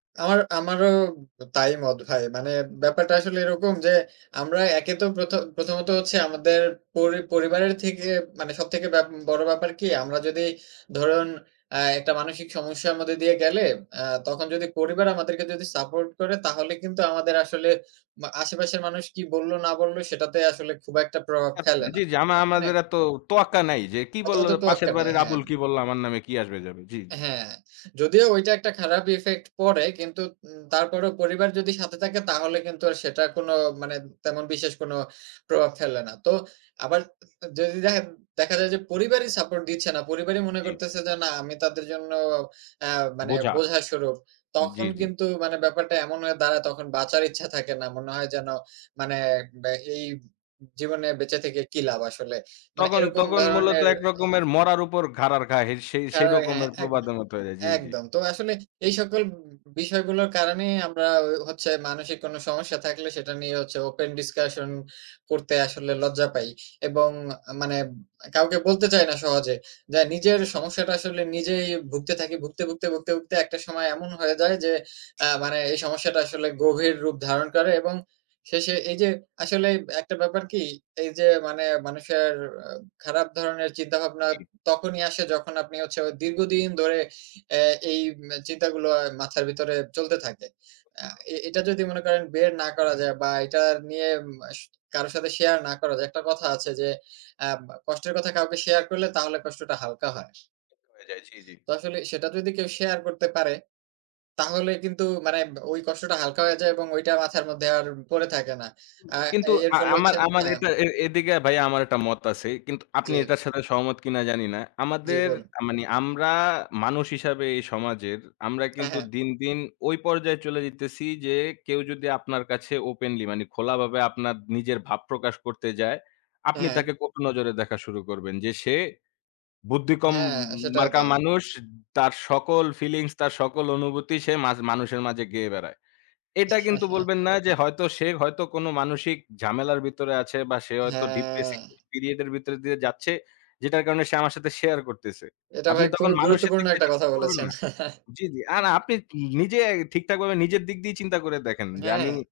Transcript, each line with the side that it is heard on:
right: আমার আমারও ব তাই মত ভাই। মানে ব্যাপারটা আসলে এরকম যে, আমরা একে তো প্রথ প্রথমত হচ্ছে আমাদের পরি পরিবারের থেকে মানে সবথেকে ব্যা বড় ব্যাপার কি? আমরা যদি ধরুন, অ্যাঁ একটা মানসিক সমস্যার মধ্যে দিয়ে গেলে, অ্যাঁ তখন যদি পরিবার আমাদেরকে যদি সাপোর্ট করে, তাহলে কিন্তু আমাদের আসলে মা আশেপাশের মানুষ কী বলল না বলল, সেটাতে আসলে খুব একটা প্রভাব
left: আ মা
right: ফেলে না।
left: জি, জি। আমা
right: মানে
left: আমাদের এত তোয়াক্কা নাই যে, কী
right: অত
left: বলল
right: অত
left: পাশের
right: তোয়াক্কা নাই,
left: বাড়ির
right: হ্যাঁ।
left: আবুল, কী বলল আমার নামে, কী আসবে যাবে? জি, জি।
right: হ্যাঁ, যদিও ওইটা একটা খারাপ ইফেক্ট পড়ে, কিন্তু উ তারপরও পরিবার যদি সাথে থাকে, তাহলে কিন্তু আর সেটা কোনো মানে তেমন বিশেষ কোনো প্রভাব ফেলে না। তো আবার আস যদি দেখা দেখা যায়, পরিবারই সাপোর্ট দিচ্ছে না, পরিবারই মনে
left: জি।
right: করতেছে যে না, আমি তাদের জন্য অ্যাঁ মানে
left: বোঝা।
right: বোঝা স্বরূপ।
left: জি,
right: তখন
left: জি।
right: কিন্তু, মানে ব্যাপারটা এমন হয়ে দাঁড়ায় তখন বাঁচার ইচ্ছা থাকে না। মনে হয় যেন, মানে এ বা এই জীবনে বেঁচে থেকে কী লাভ আসলে? মানে,
left: তখন
right: এরকম
left: তখন মূলত
right: ধরনের
left: এক রকমের মরার উপর খাঁড়ার ঘা হেই সেই সেই
right: [unintelligible] হ্যাঁ,
left: রকমের
right: একদ
left: প্রবাদ মতো হয়ে যায়। জি, জি।
right: একদম। তো আসলে এই সকল বি বিষয়গুলোর কারণেই আমরা হ হচ্ছে মানসিক কোনো সমস্যা থাকলে, সেটা নিয়ে হচ্ছে ওপেন ডিসকাশন করতে আসলে লজ্জা পাই এবং মানে ব কাউকে বলতে চাই না সহজে। যা নিজের সমস্যাটা আসলে নিজেই ভুগতে থাকি, ভুগতে, ভুগতে, ভুগতে, ভুগতে একটা সময় এমন হয়ে যায় যে, আ মানে এই সমস্যাটা আসলে গভীর রূপ ধারণ করে। এবং শেষে এইযে আসলে অ্যাঁ একটা ব্যাপার কি এইযে মানে মানুষের আ খারাপ ধরনের চিন্তাভাবনা
left: জি।
right: তখনই আসে যখন আপনি হচ্ছে দীর্ঘদিন ধরে আ এই মে চিন্তাগুলো মাথার ভিতরে চলতে থাকে। আ
left: [unintelligible]
right: এ এটা যদি মনে করেন বের না করা যায় বা এটা নিয়ে মাস কারো সাথে শেয়ার না করা যায়, একটা কথা আছে যে আ বা কষ্টের কথা কাউকে শেয়ার করলে তাহলে কষ্টটা হালকা হয়
left: অ হয়ে যায়। জি, জি।
right: তো আসলে সেটা যদি কেউ শেয়ার করতে পারে, তাহলে কিন্তু মানে ব ওই কষ্টটা হালকা হয়ে যায় এবং ওইটা মাথার মধ্যে আর পরে থাকে না।
left: উ
right: আ
left: কিন্তু
right: এর
left: আ
right: ফলে
left: আমার
right: হচ্ছে
left: আমার
right: হ্যাঁ।
left: এটা এ এদিকে ভাই আমার একটা মত আছে। কিন্তু
right: জি।
left: আপনি এটার সাথে সহমত কিনা জানি না।
right: জি,
left: আমাদের
right: বন
left: আ মানি, আমরা মানুষ হিসেবে এই সমাজের আমরা
right: হ্যাঁ,
left: কিন্তু
right: হ্যাঁ।
left: দিন, দিন ওই পর্যায়ে চলে যাইতেছি যে, কেউ যদি আপনার কাছে ওপেনলি, মানে খোলাভাবে আপনার নিজের ভাব প্রকাশ করতে যায়,
right: হ্যাঁ,
left: আপনি
right: হ্যাঁ।
left: তাকে কটু নজরে দেখা শুরু করবেন যে সে বুদ্ধিকম
right: হ্যাঁ, সেটাই
left: মার্কা
right: তো।
left: মানুষ। তার সকল ফিলিংস, তার সকল অনুভূতি সে মাঝ মানুষের মাঝে গেয়ে বেড়ায়। এটা কিন্তু বলবেন না, যে হয়তো সে হয়তো কোনো মানসিক ঝামেলার ভিতরে আছে, বা সে হয়তো ডিপ্রেসিভ
right: হ্যাঁ।
left: পিরিয়ড এর ভিতর দিয়ে যাচ্ছে, যেটার কারণে সে আমার সাথে শেয়ার করতেছে।
right: এটা
left: আপনি
right: ভাই,
left: তখন
right: খুবই
left: মানুষের
right: গুরুত্বপূর্ণ
left: দিক দিয়ে
right: একটা
left: চিন্তা
right: কথা
left: করবেন
right: বলেছেন।
left: না জি, জি। আর আপনি ন নিজে ঠিকঠাকভাবে নিজের দিক দিয়েই চিন্তা করে দেখেন, যে আমি
right: হ্যাঁ।